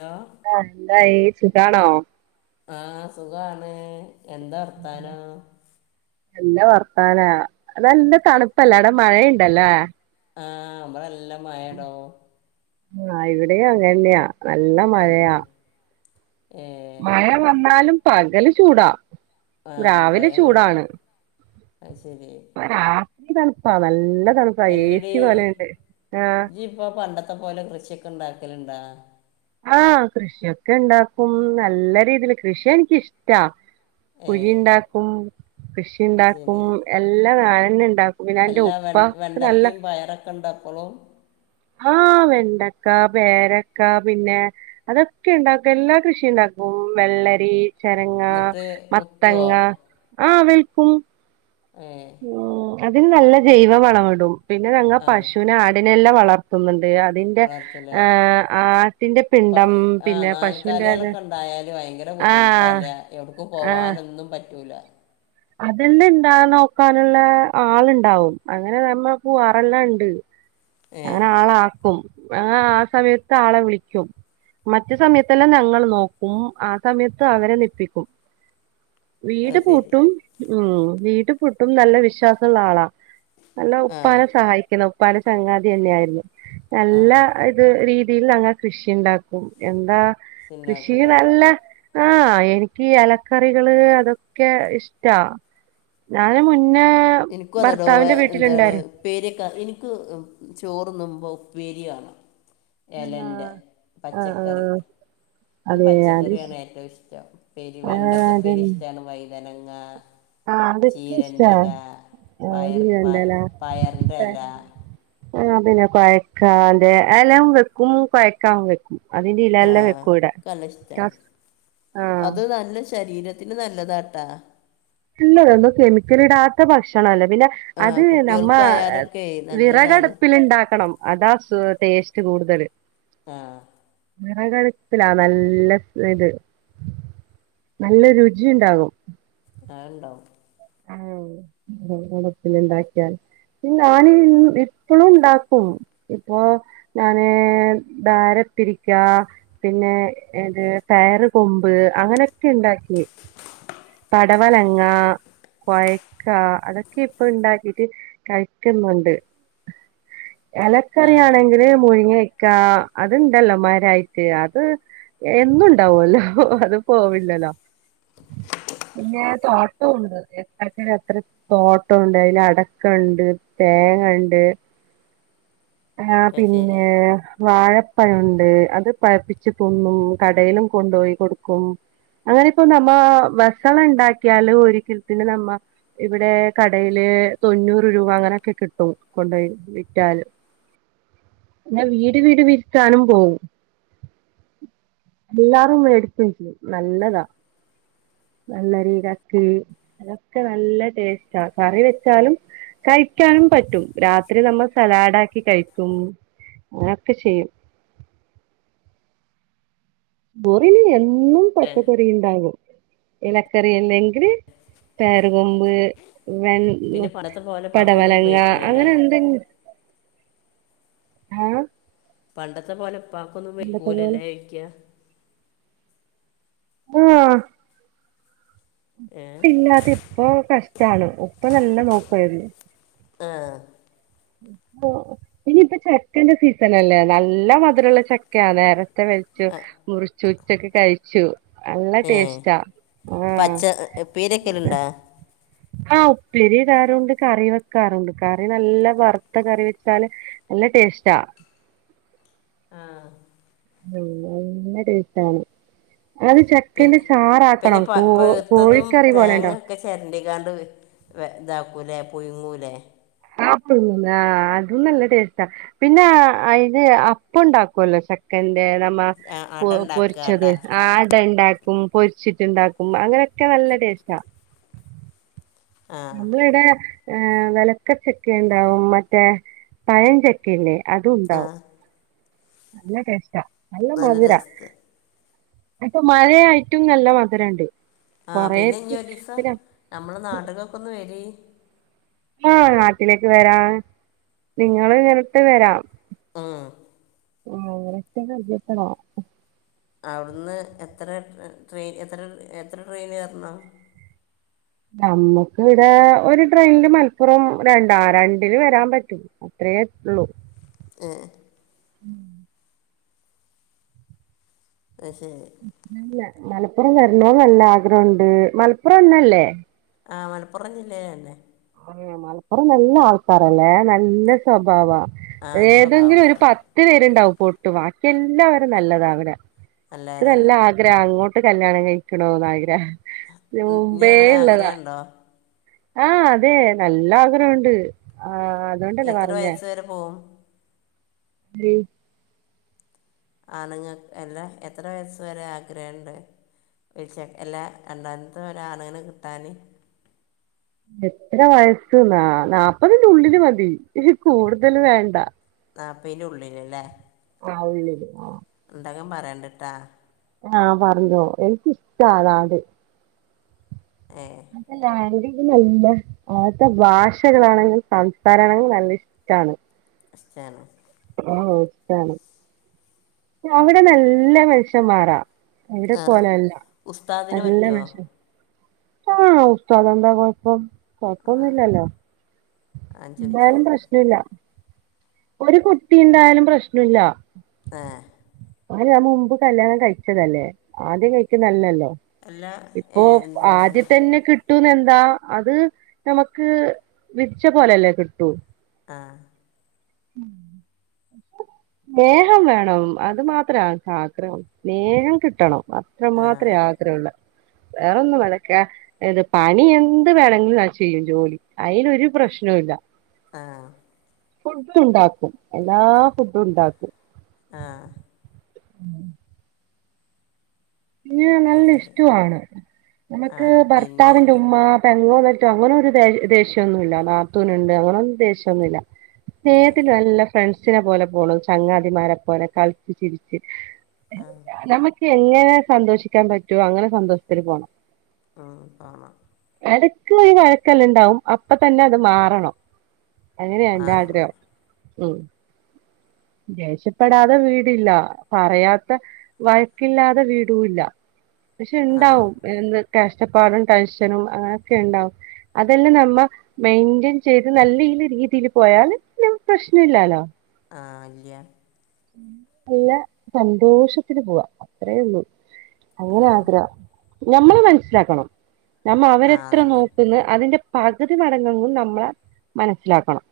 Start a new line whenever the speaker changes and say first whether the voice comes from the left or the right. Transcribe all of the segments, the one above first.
left: Hello
right: ആ എന്തായി സുഖാണോ?
left: ആ സുഖാണ്. എന്താ വർത്താനം?
right: നല്ല വർത്താനാ. നല്ല തണുപ്പല്ലേ അവിടെ മഴയുണ്ടല്ലേ?
left: ആ നമ്മളല്ല നല്ല മഴയെടോ.
right: ആ ഇവിടെയും അതുതന്നെയാ നല്ല
left: ഉം
right: മഴയാ.
left: ഏഹ്
right: മഴ വന്നാലും പകല് ചൂടാ.
left: ആഹ്
right: രാവിലെ
left: പകൽ
right: ചൂടാണ്.
left: അത് ശരി
right: രാത്രി തണുപ്പാ നല്ല തണുപ്പാ ഏ
left: എല്ലടി
right: സി പോലെയുണ്ട് ആഹ്
left: ജി ഇപ്പൊ പണ്ടത്തെ പോലെ കൃഷിയൊക്കെ ഉണ്ടാ ക്കല ണ്ടാ
right: ആ കൃഷിയൊക്കെ ഇണ്ടാക്കും നല്ല രീതിൽ കൃഷി എനിക്കിഷ്ടാ കുഴി
left: ഏഹ്
right: ഉണ്ടാക്കും കൃഷി
left: അത്
right: ഉണ്ടാക്കും
left: ശരി
right: എല്ലാ കാല വന്നണ്ട
left: എല്ലാ വെ വെണ്ടക്കും പയറൊക്കെ ഉണ്ടപ്പോളും
right: ആ വെണ്ടക്ക പേരക്ക പിന്നെ അതൊക്കെ ഉണ്ടാക്കും എല്ലാ കൃഷി ഉണ്ടാക്കും വെള്ളരി ചരങ്ങ
left: എന്നിട്ട് വിക്കുവോ
right: മത്തങ്ങ ആ വെൽ ക്കും
left: ഏ
right: അതിൽ നല്ല ജൈവ അള മിടും പിന്നെ ഞങ്ങ പശുവിനെ ആടിനെല്ലാം വളർത്തുന്നുണ്ട് അതിന്റെ
left: വളർത്തൂല്ലേ
right: ആ ആട്ടിന്റെ പിണ്ടം
left: ആ
right: പിന്നെ പശുവിന്റെ അത്
left: നാൽക്കാലികളൊക്കെ ഉണ്ടായാല് ഭയങ്കര
right: ആ
left: ബുദ്ധിമുട്ടല്ലേ എവിടക്ക് പോവാനൊന്നും പറ്റൂല
right: അതെന്റെ ഇണ്ടാ നോക്കാനുള്ള ആളുണ്ടാവും അങ്ങനെ നമ്മൾ പോവാറെല്ലാം ഇണ്ട്
left: ഏ
right: അങ്ങനെ ആളാക്കും ആ ആ സമയത്ത് ആളെ വിളിക്കും മറ്റു സമയത്തെല്ലാം ഞങ്ങൾ നോക്കും ആ സമയത്ത് അവരെ നിപ്പിക്കും
left: അത്
right: വീട്
left: ശരി
right: പൂട്ടും ഉ വീട് പൂട്ടും നല്ല വിശ്വാസള്ള ആളാ നല്ല
left: ആ
right: ഉപ്പാന സഹായിക്കണം ഉപ്പാടെ ചങ്ങാതി തന്നെയായിരുന്നു
left: ആ
right: നല്ലാ ഇത് രീ രീതിയിൽ അങ്ങ കൃഷി ഉണ്ടാക്കും എന്താ കൃഷി
left: ഉണ്ടാക്കൂല്ലേ
right: നല്ല ആഹ് എനിക്ക് എലക്കറികള് അതൊക്കെ ഇഷ്ടാ ഞാന് മുന്ന്
left: എനിക്കും അതടോ എന്താണ് ഉപ്പേരിക്കെ എനിക്ക് ചോർ മുമ്പ് ഉപ്പേരി വേണം
right: ആ
left: ഇലൻ്റെ
right: ആ
left: പച്ചക്കറി
right: ആ
left: എനിക്ക്
right: അതെ അത്
left: പച്ചക്കറിയാണ്
right: ഇഷ്-
left: ഏറ്റവും ഇഷ്ടം ഉപ്പേരി
right: ആ
left: വെണ്ടക്കെ
right: അതെ
left: ഉപ്പേരി ഇഷ്ടാണ് വയ തനങ്ങ
right: ആ അതൊക്കെ ഇഷ്ടാ
left: ചീരേന്റെല
right: ആ
left: പയർ
right: ഇയ്യ്
left: പ
right: കണ്ടല്ലോ
left: പയർന്റെ ല
right: ആ പിന്നെ കൊഴക്കാതെ എല്ലാം വെക്കും കൊയക്കാം വെക്കും അതിന്റെ
left: ആ
right: ഇലല്ലം വെക്കുവിടെ
left: എനിക്ക് നല്ല ഇഷ്ടമാണ്
right: [unintelligible] ആ
left: അത് നല്ല ശരീരത്തിന് നല്ലതാട്ടാ
right: ഇല്ലല്ല കെമിക്കൽ ഇടാത്ത ഭക്ഷണ അല്ല പിന്നെ
left: ആ
right: അത് നമ്മ
left: കുട്ടികൾക്കായാലൊക്കെ നല്ലതാണ്
right: വിറകടുപ്പിൽ ഇണ്ടാക്കണം അതാ ടേസ്റ്റ് കൂടുതല്
left: ആഹ
right: വിറകടുപ്പിലാ നല്ല ഇത് നല്ല രുചിയിണ്ടാകും
left: ആഹ ഉണ്ടോ
right: ആ വെർകടുപ്പിൽ ഇണ്ടാക്കിയാൽ ഞാന് ഇപ്പളും ഉണ്ടാക്കും ഇപ്പൊ ഞാന് [unintelligible] പിന്നെ ഏത് [unintelligible] കൊമ്പ് അങ്ങനൊക്കെ ഇണ്ടാക്കി പടവലങ്ങ കൊയ്ക്ക അതൊക്കെ ഇപ്പൊ ഇണ്ടാക്കിട്ട് കഴിക്കുന്നുണ്ട്
left: ആ
right: എലക്കറിയണെങ്കിൽ മുരിങ്ങ [inaudible] ക്കാ അത്ണ്ടല്ലോ മരായിട്ട് അത് എന്നുണ്ടാവല്ലോ അത് പോവില്ലല്ലോ പിന്നെ [unintelligible] അട [unintelligible] അത്ര തോട്ടണ്ട് അയിൽ അടക്കണ്ട് തേങ്ങണ്ട് ആ
left: അത് ശരി
right: പിന്നേ വാഴ പഴണ്ട് അത് പയപ്പിച്ച് തുന്നും കടയിലും കൊണ്ടോയി കൊടുക്കും അങ്ങനെ ഇപ്പോ നമ്മാ [unintelligible] ണ്ടാക്കിയാല് ഒരിക്കിൽ പിന്നെ നമ്മ ഇവിടേ കടയില് തൊണ്ണൂറ് രൂപ അങ്ങനൊക്കെ കിട്ടും കൊണ്ടോയി വിറ്റാല് [unintelligible] വീട് വീട് വിര്ക്കാനും പോവും എല്ലാരും [unintelligible] നല്ലതാ നല്ല [inaudible] അതൊക്കെ നല്ല ടേസ്റ്റ് ആ കറി വെച്ചാലും കഴിക്കാനും പറ്റും രാത്രി നമ്മൾ സലാഡ ആക്കി കഴിക്കും അങ്ങനൊക്കെ ചെയ്യും ബോറിനി എ [inaudible] [inaudible] ന്നും
left: ഏ
right: പച്ചക്കറി ഇണ്ടാവും ഇലക്കറി അല്ലെങ്കില് പേര കൊമ്പ് വെ
left: പിന്നെ
right: [unintelligible]
left: പണ്ടത്തെ പോലെ ഉപ്പാക്കൊന്നും
right: പടവലങ്ങ
left: വയ്ക്കൂലല്ലേ
right: അങ്ങനെ എന്തെങ്കി ആഹ്
left: പണ്ടത്തെ പോലെ പ്പാക്കൊന്നും
right: പണ്ടത്തെ പോലെ
left: വെയ്ക്കൂലല്ലേയ്ക്ക
right: ആഹ
left: ഏ
right: ഇല്ല അതി ഇപ്പോ കഷ് [inaudible] ണ് ഉപ്പ നല്ല നോക്കായിരുന്നു
left: ആഹ
right: [inaudible] ഇനിയിപ്പ ചക്കന്റെ സീസണല്ലേ നല്ല മധുരള്ള ചക്കയാ നേര [inaudible] വൽച്ചു മുറിച്ചു ഉച്ചക്കെ കഴിച്ച [unintelligible] നല്ല
left: ഏ
right: ടേസ്റ്റാ ആഹ
left: പച്ച പീരക്കലുണ്ടാ
right: ആഹ ഉപ്പി [unintelligible] റുണ്ട് കറി വെക്കാറുണ്ട് കറി നല്ല വറുത്ത കറി വെച്ചാല് നല്ല ടേസ്റ്റ ആ
left: ആഹ
right: ആ നല്ല ട്ടേസ്റ്റാണ് അത്
left: പിന്നെ
right: ചെക്കന്റെ ചാറ
left: പിന്നെ
right: ആക്കണം
left: പ
right: കോ കോഴിക്കറി പോലെണ്ടോ
left: [unintelligible] ണ്ട് ഇതാക്കൂലേ പുയ്ങ്ങൂലേ
right: ആ അതും നല്ല ടേസ്റ്റാ പിന്നെ അയില് അപ്പണ്ടാക്കല്ലോ ചക്കന്റെ നമ്മ
left: ആ അട ഉണ്ടാക്കുക അട
right: പൊരിച്ചത് ആടണ്ടാക്ക പൊരിച്ചിട്ടുണ്ടാക്കും അങ്ങനൊക്കെ നല്ലടേസ്റ്റാ
left: ആ
right: നമ്മള ഇട ഹ വളക്കച്ചക്ക ഉണ്ടാവും മറ്റേ പഴഞ്ചക്കല്ലേ
left: ആ
right: അതുണ്ടാവും നല്ല ടേസ്റ്റാ
left: വളരസ്ഥ
right: അപ്പൊ മഴയായിട്ടും നല്ല മധുരണ്ട്
left: ആഹ
right: കൊറേ
left: പിന്നെ ഇനി ഒരീസം
right: പിന്നെ
left: നമ്മളെ നാട്ട്കൊക്കൊന്ന് വെരീം
right: ആഹ് നാട്ടിലേക്ക് വെരാ നിങ്ങള് ഇനത്തെ വരാം
left: ആഹ
right: ആ അങ്ങൊക്ക കഴചത്തണോ
left: അവിടുന്ന് എത്ര ട്രെയിൻ എത്ര എത്ര ട്രെയിൻ കേറണം
right: നമ്മുക്ക് ഇവിടെ ഒരു ട്രെയിനില് മലപ്പുറം രണ്ട രണ്ടില് വരാൻ പറ്റും അത്രയേള്ളു
left: ഏ
right: ഉം
left: അത് ശരി
right: പില്ല മലപ്പുറം വരണം നല്ല ആഗ്രഹണ്ട് മലപ്പുറം തന്നല്ലേ
left: ആ മലപ്പുറം ജില്ലയിലന്നെ
right: ആ മലപ്പുറം നല്ല ആൾക്കാരല്ലേ നല്ല സ്വഭാവാ
left: ആ എൻ്റെ
right: ഏതെങ്കിലും
left: സ്വഭാവം
right: ഒരു പത്ത് പേരുണ്ടാവും പൊട്ടു എല്ലാവരും നല്ലതാവിടെ ഇക്ക്
left: നല്ലവരാണ്
right: നല്ലാഗ്രഹ അങ്ങോട്ട് കല്യാണം കഴിക്കണോന്ന് ആഗ്രഹം
left: ഇനി അങ്ങനെ ആഗ്രഹണ്ടോ
right: ആഹ അതെ നല്ല ആഗ്രഹുണ്ട്
left: എത്ര വയസ്സ വരെ പോവും
right: ഉ
left: ആണുങ്ങക്ക് എല്ലാ എത്ര വയ വരെ ആഗ്രഹണ്ട് വിളിച്ച എല്ലാ രണ്ടാമത്തെ ഒരാണിനെ കിട്ടാന്
right: എത്ര വയസ്സന്നാ നാല്പ്പതിനുള്ളില് മതി വ കൂടുതല്‌ വേണ്ട
left: നാൽപ്പതിന് ഉള്ളില് ലെ
right: ആ ഉള്ളില് ആ
left: ഇണ്ടെങ്കിൽപറയണ്ടിട്ടാ
right: ആഹ പറഞ്ഞോ എനിക്കിഷ്ടാതാണ്ട്
left: ഏ
right: അതെല്ലാ അി പിന്നല്ല അവ്ട്ത്തെ ഭാഷകളാണെങ്കിൽ സംസാരാ ണെങ്കിൽ നല്ല ഇഷ്ടാണ്
left: റെസ്റ്റാന്
right: ആ ഇഷ്ടാണ് അവിടെ നല്ല വേഷം മാറാം അവിടെ
left: ആ
right: പോലല്ല
left: ഉസ്താദിന്
right: അല്ല
left: പറ്റുമോ
right: [unintelligible] ആഹ് ഉസ്താതെന്താ കൊഴപ്പം
left: ആ
right: കൊയപ്പൊന്നുല്ലല്ലോ
left: ഞാൻ
right: എന്തായാലും
left: ചോദിച്ചാൽ
right: പ്രശ്നല്ല ഒരു കുട്ടിണ്ടായാലും പ്രശ്നല്ല
left: ഏ
right: ഓന് ആ മുമ്പ് കല്യാണം കഴിച്ചതല്ലേ ആദ്യം കഴിക്ക നല്ലല്ലോ
left: അല്ല ഏ,
right: ഇപ്പോ
left: എന്താണ്
right: ആദ്യ തന്നെ കി ട്ടൂന്നെന്താ അത് നമുക്ക് വിധിച്ച പോലെല്ലേ കിട്ടൂ.
left: ആ
right: നേഹം വേണം. അത് മാത്രാ ൻകാഗ്രഹം. നേഹം കിട്ടണം. അത്ര
left: ആ
right: മാത്രേ ആഗ്രഹുള്ള വേറൊന്നും വേണ്ടക് ഇത് പണി എന്ത് വേണങ്കിലും യാ ചെയ്യും ജോലി. അയിനൊരു പ്രശ്നവു ഇല്ല.
left: ആഹ്
right: ഫുഡ്ണ്ടാക്കും. എല്ലാ ഫുഡുണ്ടാക്കും.
left: ആഹ്
right: പിന്നെ ന്ന്
left: അത്
right: പർഞാലും
left: ശരി
right: ഇഷ്ടമാണ്
left: ആ
right: നമ്മക്ക്
left: പിന്നെ
right: ഭർത്താവിന്റെ ഉമ്മ പേ [unintelligible] അങ്ങനൊരു ദേഷ്യന്നു ഇല്ല നാത്തൂന്ണ്ട് അങ്ങനൊന്ന് ദേഷ്യന്നുല്ല
left: ഇല്ല
right: സ്നേഹത്തില് നല്ല ഫ്രണ്ട്സ് ച്നെ പോലെ പോണം ചങ്ങാതിമാരെ പോലെ കൾച്ച് ചിരിച്ച്
left: ആ
right: ഞാ ഞമക്ക് എങ്ങനെ സന്തോഷിക്കാൻ പറ്റുവോ അങ്ങനെ സന്തോഷ്ത്തില് പോണം.
left: ഉം കാണാം
right: എടക്ക് ഒരു വഴക്കല്ലെണ്ടാവു അപ്പൊ തന്നെ അത് മാറണം. അങ്ങനെയായെൻ്റെ
left: മാറണം
right: ആഗ്രഹം. ഉം ദേഷപ്പെടാതെ വീടില്ല. പറയാത്ത വഴക്കില്ലാതെ വീടൂല്ല. പക്ഷെ
left: ആ
right: ണ്ടാവും എന്ത് കഷ്ടപ്പാടും ടെൻഷനും അങ്ങനോക്കെ ഇണ്ടാവും അതെല്ലാം നമ്മ മെയിന്റൻ ചെയ്ത് നല്ലഈ രീതിയിൽ പോയാല് നമക്ക് പ്രശ്നം ഇല്ലാലോ
left: ആ ഇല്ല്യ
right: നല്ല സന്തോഷത്തില് പോവാ അത്രേ ഒള്ളു
left: ആ
right: അങ്ങനെ ആഗ്രഹം ഞമ്മള് മനസ്സിലാക്കണം നമ്മ അവര്
left: ആ
right: എത്ര
left: അതന്നെ
right: നോക്കുന്നു അതിന്റെ- പകുതി മടങ്ങും നമ്മളെ മനസ്സിലാക്കണം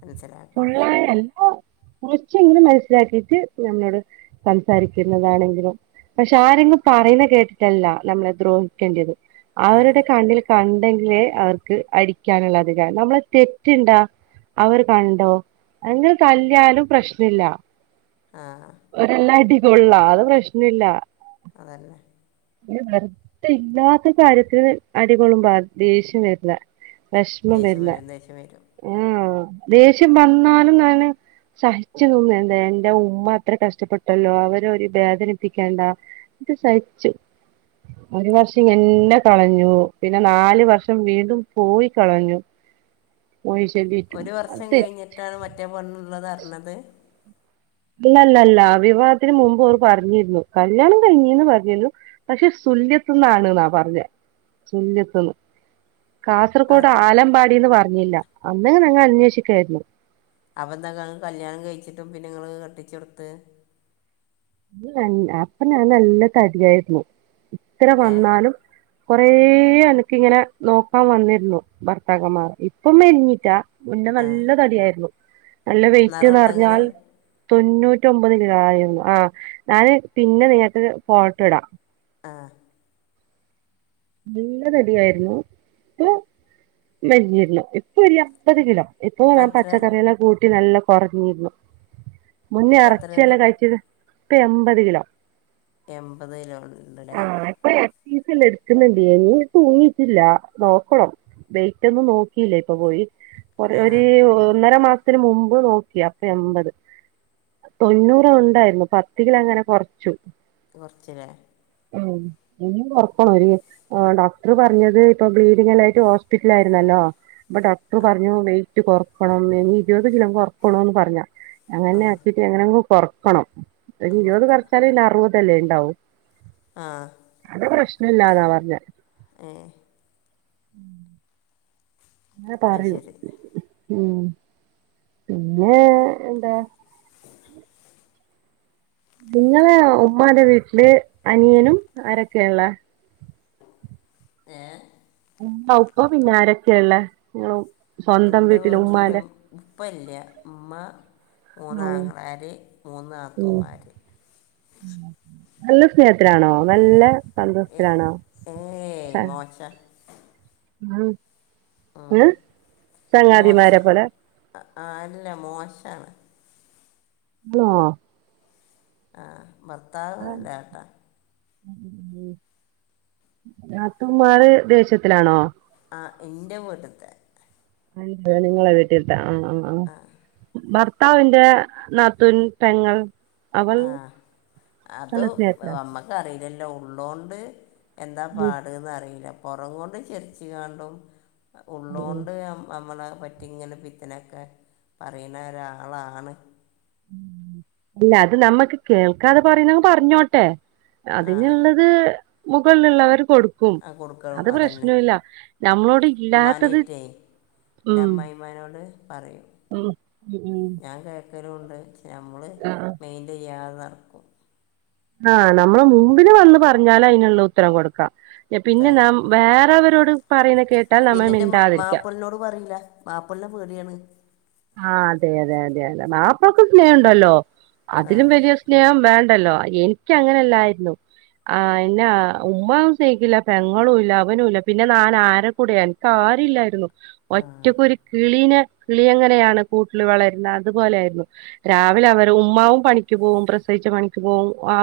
left: മനസ്സിലാക്കണം
right: പുള്ളാരാല്ല [unintelligible] മ [unintelligible] പക്ഷെ എങ്ങനും മനസ്സിലാക്കിയിട്ട് നമ്മളോട് സംസാരിക്കുന്നതാണെങ്കിലും പക്ഷെ ആരെങ്കും പറയുന്നത് കേട്ടിട്ടല്ല നമ്മളെ ദ്രോഹിക്കേണ്ടത്
left: ആ
right: അവരുടെ കണ്ടിൽ കണ്ട ഉെങ്കിലേ [unintelligible] അവർക്ക് അടിക്കാനുള്ള അധികാരം നമ്മളെ തെറ്റുണ്ടാ അവർ കണ്ടോ എങ്കി തല്ലിയാലും പ്രശ്ന- ഇല്ല
left: ആ
right: ഒല്ലടി [unintelligible] കൊള്ളാം അത് പ്രശ്നയില്ല
left: അതല്ലേ
right: വെറുതെ ഇല്ലാത്ത കാര്യത്തിന് അടികൊള്ളുമ്പാ ദേഷ്യം വരില്ല വെഷമം
left: ദേഷ്യം
right: വരില്ല
left: വരും ദേഷ്യം വരും
right: ആ ദേഷ്യം വന്നാലും അ [unintelligible] സഹി - ച്ചന്നും വേണ്ടാ എന്റെ ഉമ്മ എത്ര കഷ്ടപ്പെട്ടല്ലോ അവര് ഒരു വേദനിപ്പിക്കേണ്ട ഇത് സഹിച്ചു ഒരു വർഷം എന്നെ കളഞ്ഞു പിന്നെ നാല് വർഷം വീണ്ടും പോയി കളഞ്ഞു പോയി ചൊല്ലിയിട്ടും
left: ഒരു വർഷം
right: അത്
left: കഴിഞ്ഞിട്ടാണ് മറ്റേ പെണ്ണ് ഉള്ളത് അറിഞ്ഞത്
right: അല്ലല്ല അല്ല വിവാഹത്തിന് മുമ്പ് അവർ പറഞ്ഞിരുന്നു കല്യാണം കഴിഞ്ഞിന്ന് പറഞ്ഞിരുന്നു പക്ഷെ സുല്യത്തന്നാണ് നാ പറഞ്ഞ സുല്യത്തന്ന്
left: ആ
right: കാസർഗോഡ് ആലമ്പാടിന്ന് പറഞ്ഞ- പറഞ്ഞില്ല അന്ന് ഞങ്ങൾ അന്വേഷിക്കായിരുന്നു
left: അപ്പൊ എന്താക്ക കല്യാണം കഴിച്ചിട്ടും പിന്നെ നിങ്ങള് കെട്ടിച്ചെടുത്ത്
right: അപ്പൊ ഞാൻ നല്ല തടിയായിരുന്നു ഇത്ര
left: ഏ
right: വന്നാലും കൊറേ എനക്ക് ഇങ്ങനെ നോക്കാൻ വന്നിരുന്നു ഭർത്താക്കന്മാർ ഇപ്പം മെഞ്ഞിറ്റാ മുന്നേ
left: ആ
right: നല്ല തടിയായിരുന്നു നല്ല
left: നിറം ഉണ്ടോ നിങ്ങൾ
right: വെയിറ്റ്ന്നറിഞ്ഞാൽ തൊണ്ണൂറ്റൊമ്പത് കിലായിയിരുന്നു ആ ഞാന് പിന്നെ നിങ്ങക്ക് ഫോട്ടോ ഇടാം
left: ആ
right: നല്ല തടിയായിരുന്നു ഇപ്പൊ മെലിഞ്ഞിരുന്നു ഇപ്പൊ ഇല്ല ഒരു [unintelligible] കിലോ ഇപ്പൊ
left: ഇപ്പം
right: നാൻ
left: എത്ര
right: പച്ചക്കറിയെല്ലാം കൂട്ടി നല്ല കൊറഞ്ഞിരുന്നു മുന്നേ
left: ഇപ്പം എത്രയാണ്
right: എറച്ചിയെല്ല കഴിച്ചത് ഇപ്പൊ എമ്പത് കിലോ
left: എമ്പത് കിലോണ്ട്ല്ലേ
right: ആഹ് [unintelligible] [unintelligible] ഇനി തൂങ്ങിട്ടില്ല നോക്കണം വെയ്റ്റൊന്ന് നോക്കിയില്ലേ ഇപ്പൊ പോയി കൊറേ
left: ആ
right: ഒരു ഒന്നര മാസത്തില് മുമ്പ് നോക്കി അപ്പ എമ്പത് തൊണ്ണൂറ ഉണ്ടായിരുന്നു പത്ത് കില അങ്ങനെ കൊറച്ചു
left: കൊർച്ച്ലേ
right: ഉം ഇനിം കൊർ [unintelligible] ആ ഡോക്ടർ പറഞ്ഞത് ഇപ്പൊ ബ്ലീഡിംഗല്ലായിട്ട് ഹോസ്പിറ്റലായിരുന്നല്ലോ അപ്പൊ ഡോക്ടർ പറഞ്ഞു വെയ് റ്റ് കൊർക്കണം ഇനി ഇരുപത് കിലോ കൊർക്കണോന്ന് പറഞാ
left: ആ
right: അങ്ങനെ ആക്കീട്ട് എങ്ങനെങ്ങും കൊറക്കണം ഒരു ഇരുപത് കുറച്ചാലേ അറുപ ല്ല ഇണ്ടാവും
left: ആഹ്
right: ല്ലാന്നാ പറഞ്ഞ
left: മ്
right: ന്താ
left: അത്
right: പറയൂ
left: ശരി
right: ഉം പിന്നെ എന്താ നിങ്ങള് ഉമ്മാടെ വീട്ടില് അനിയനും ആരൊക്കെയിള്ള
left: ഏ
right: പ്പ പിന്നെ ആരൊക്കെയള്ള ഉം
left: എൻ്റെ വീട്ടില് ഉപ്പല്ല ഉമ്മ
right: ആഹ്
left: മൂന്നാങ്ങളാര് മൂന്നാത്തൂമാര്
right: അല്ല ത്തിലാണോ നല്ല
left: ഏ
right: സന്തോഷത്തിലാണോ
left: ഏയ് മോശ
right: ഉം
left: ഉം.
right: അ്
left: മോശ
right: ചങ്ങാതിമാരെ പോലെ
left: അ- ആ അല്ല മോശാണ്.
right: വ്ളാ
left: ആ ഭർത്താവ് ല്ല ട്ടാ
right: നാത്തൂമാര് ദേഷ്യത്തിലാണോ?
left: ആ ഇൻ്റെ വീട്ട്ത്തെ
right: അ [unintelligible] നിങ്ങളെ വീട്ടിത്താ ആ ആ ആ ഭർ ത്താവിന്റെ നാത്തുൻ പെങ്ങൾ അവൾ
left: ആ അത്
right: നല്ല സ്നേഹത്തിലാ
left: അമ്മക്കറിലല് ല്ലോ ഉള്ളോണ്ട് എന്താ
right: ഉം
left: പാട്ന്നറീല്ല പൊറം കൊണ്ട് ചിര്ച്ച് ങ്ങാണ്ടും
right: ഉം
left: ഉള്ളോണ്ട് അമ് അമ്മളെ പറ്റിങ്ങനെ പിത്തനെക്കെ പറി ണെ ഒരാളാണ്.
right: അല്ല അത് നമ്മക്ക് കേൾക്കാതെ പറിണത് പർഞ്ഞോട്ടെ
left: ആ
right: അതിനുള്ളത് മുകള്ള്ള വരും കൊടുക്കും
left: ആ കൊടുക്കണം
right: അത്
left: അതന്നെ
right: പ്രശ്നവില്ല നമ്മളോട് ഇല്ലാത്തത്
left: ഉമ്മാനായിട്ടേ എൻ്റെ
right: ഉം
left: അമ്മായിമാനോട്
right: ഉം ഉം
left: ക്കലു ഉണ്ട് ഞമ്മള്
right: ആഹ്
left: മെയിൻറ്റ് ചെയ്യാതെ നടക്കും
right: ആഹ് നമ്മള് മുമ്പ് ല് വന്ന് പറഞ്ഞാലയ്ന്ള്ള ഉത്തരം കൊട്ക്കാ പിന്നെ
left: ഉത്തരം
right: നാം
left: കൊടുക്കാം
right: വേറെവരോട് പറയുന്ന കേട്ടാൽ നമ്മൾ
left: പിന്നെ ന്റെ മ
right: മിണ്ടാതിരിക്കാം
left: മാപ്പൾനോട് പറയില്ല മാപ്പൾനെ പേടിയാണ്
right: ആഹ് അതെ അതെ അതെ മാപ്പൾക്ക് സ്നേഹം ണ്ടല്ലോ
left: ആ
right: അതിലും വെല്യ സ്നേഹം വേണ്ട ണ്ടല്ലോ എനിക്കങ്ങനല്ലായിരുന്നു ആ എന്നെ ഉമ്മും സ്നേഹിക്കില്ല പെങ്ങളും ഇല്ല അവനുംല്ല പിന്നെ നാനാരെ കൂടെ എനിക്ക് ആരുല്ലായിര്ന്നു
left: ആ
right: ഒറ്റക്കൊരു കിളീനെ കിളിയങ്ങ നെയാണ് കൂട്ടില് വളര്ണെ അതുപോലാര്ന്നു രാവിലെ അവരെ ഉമ്മാവും പണിക്ക് പോവും പ്രസവിച്ച പണിക്ക് പോവും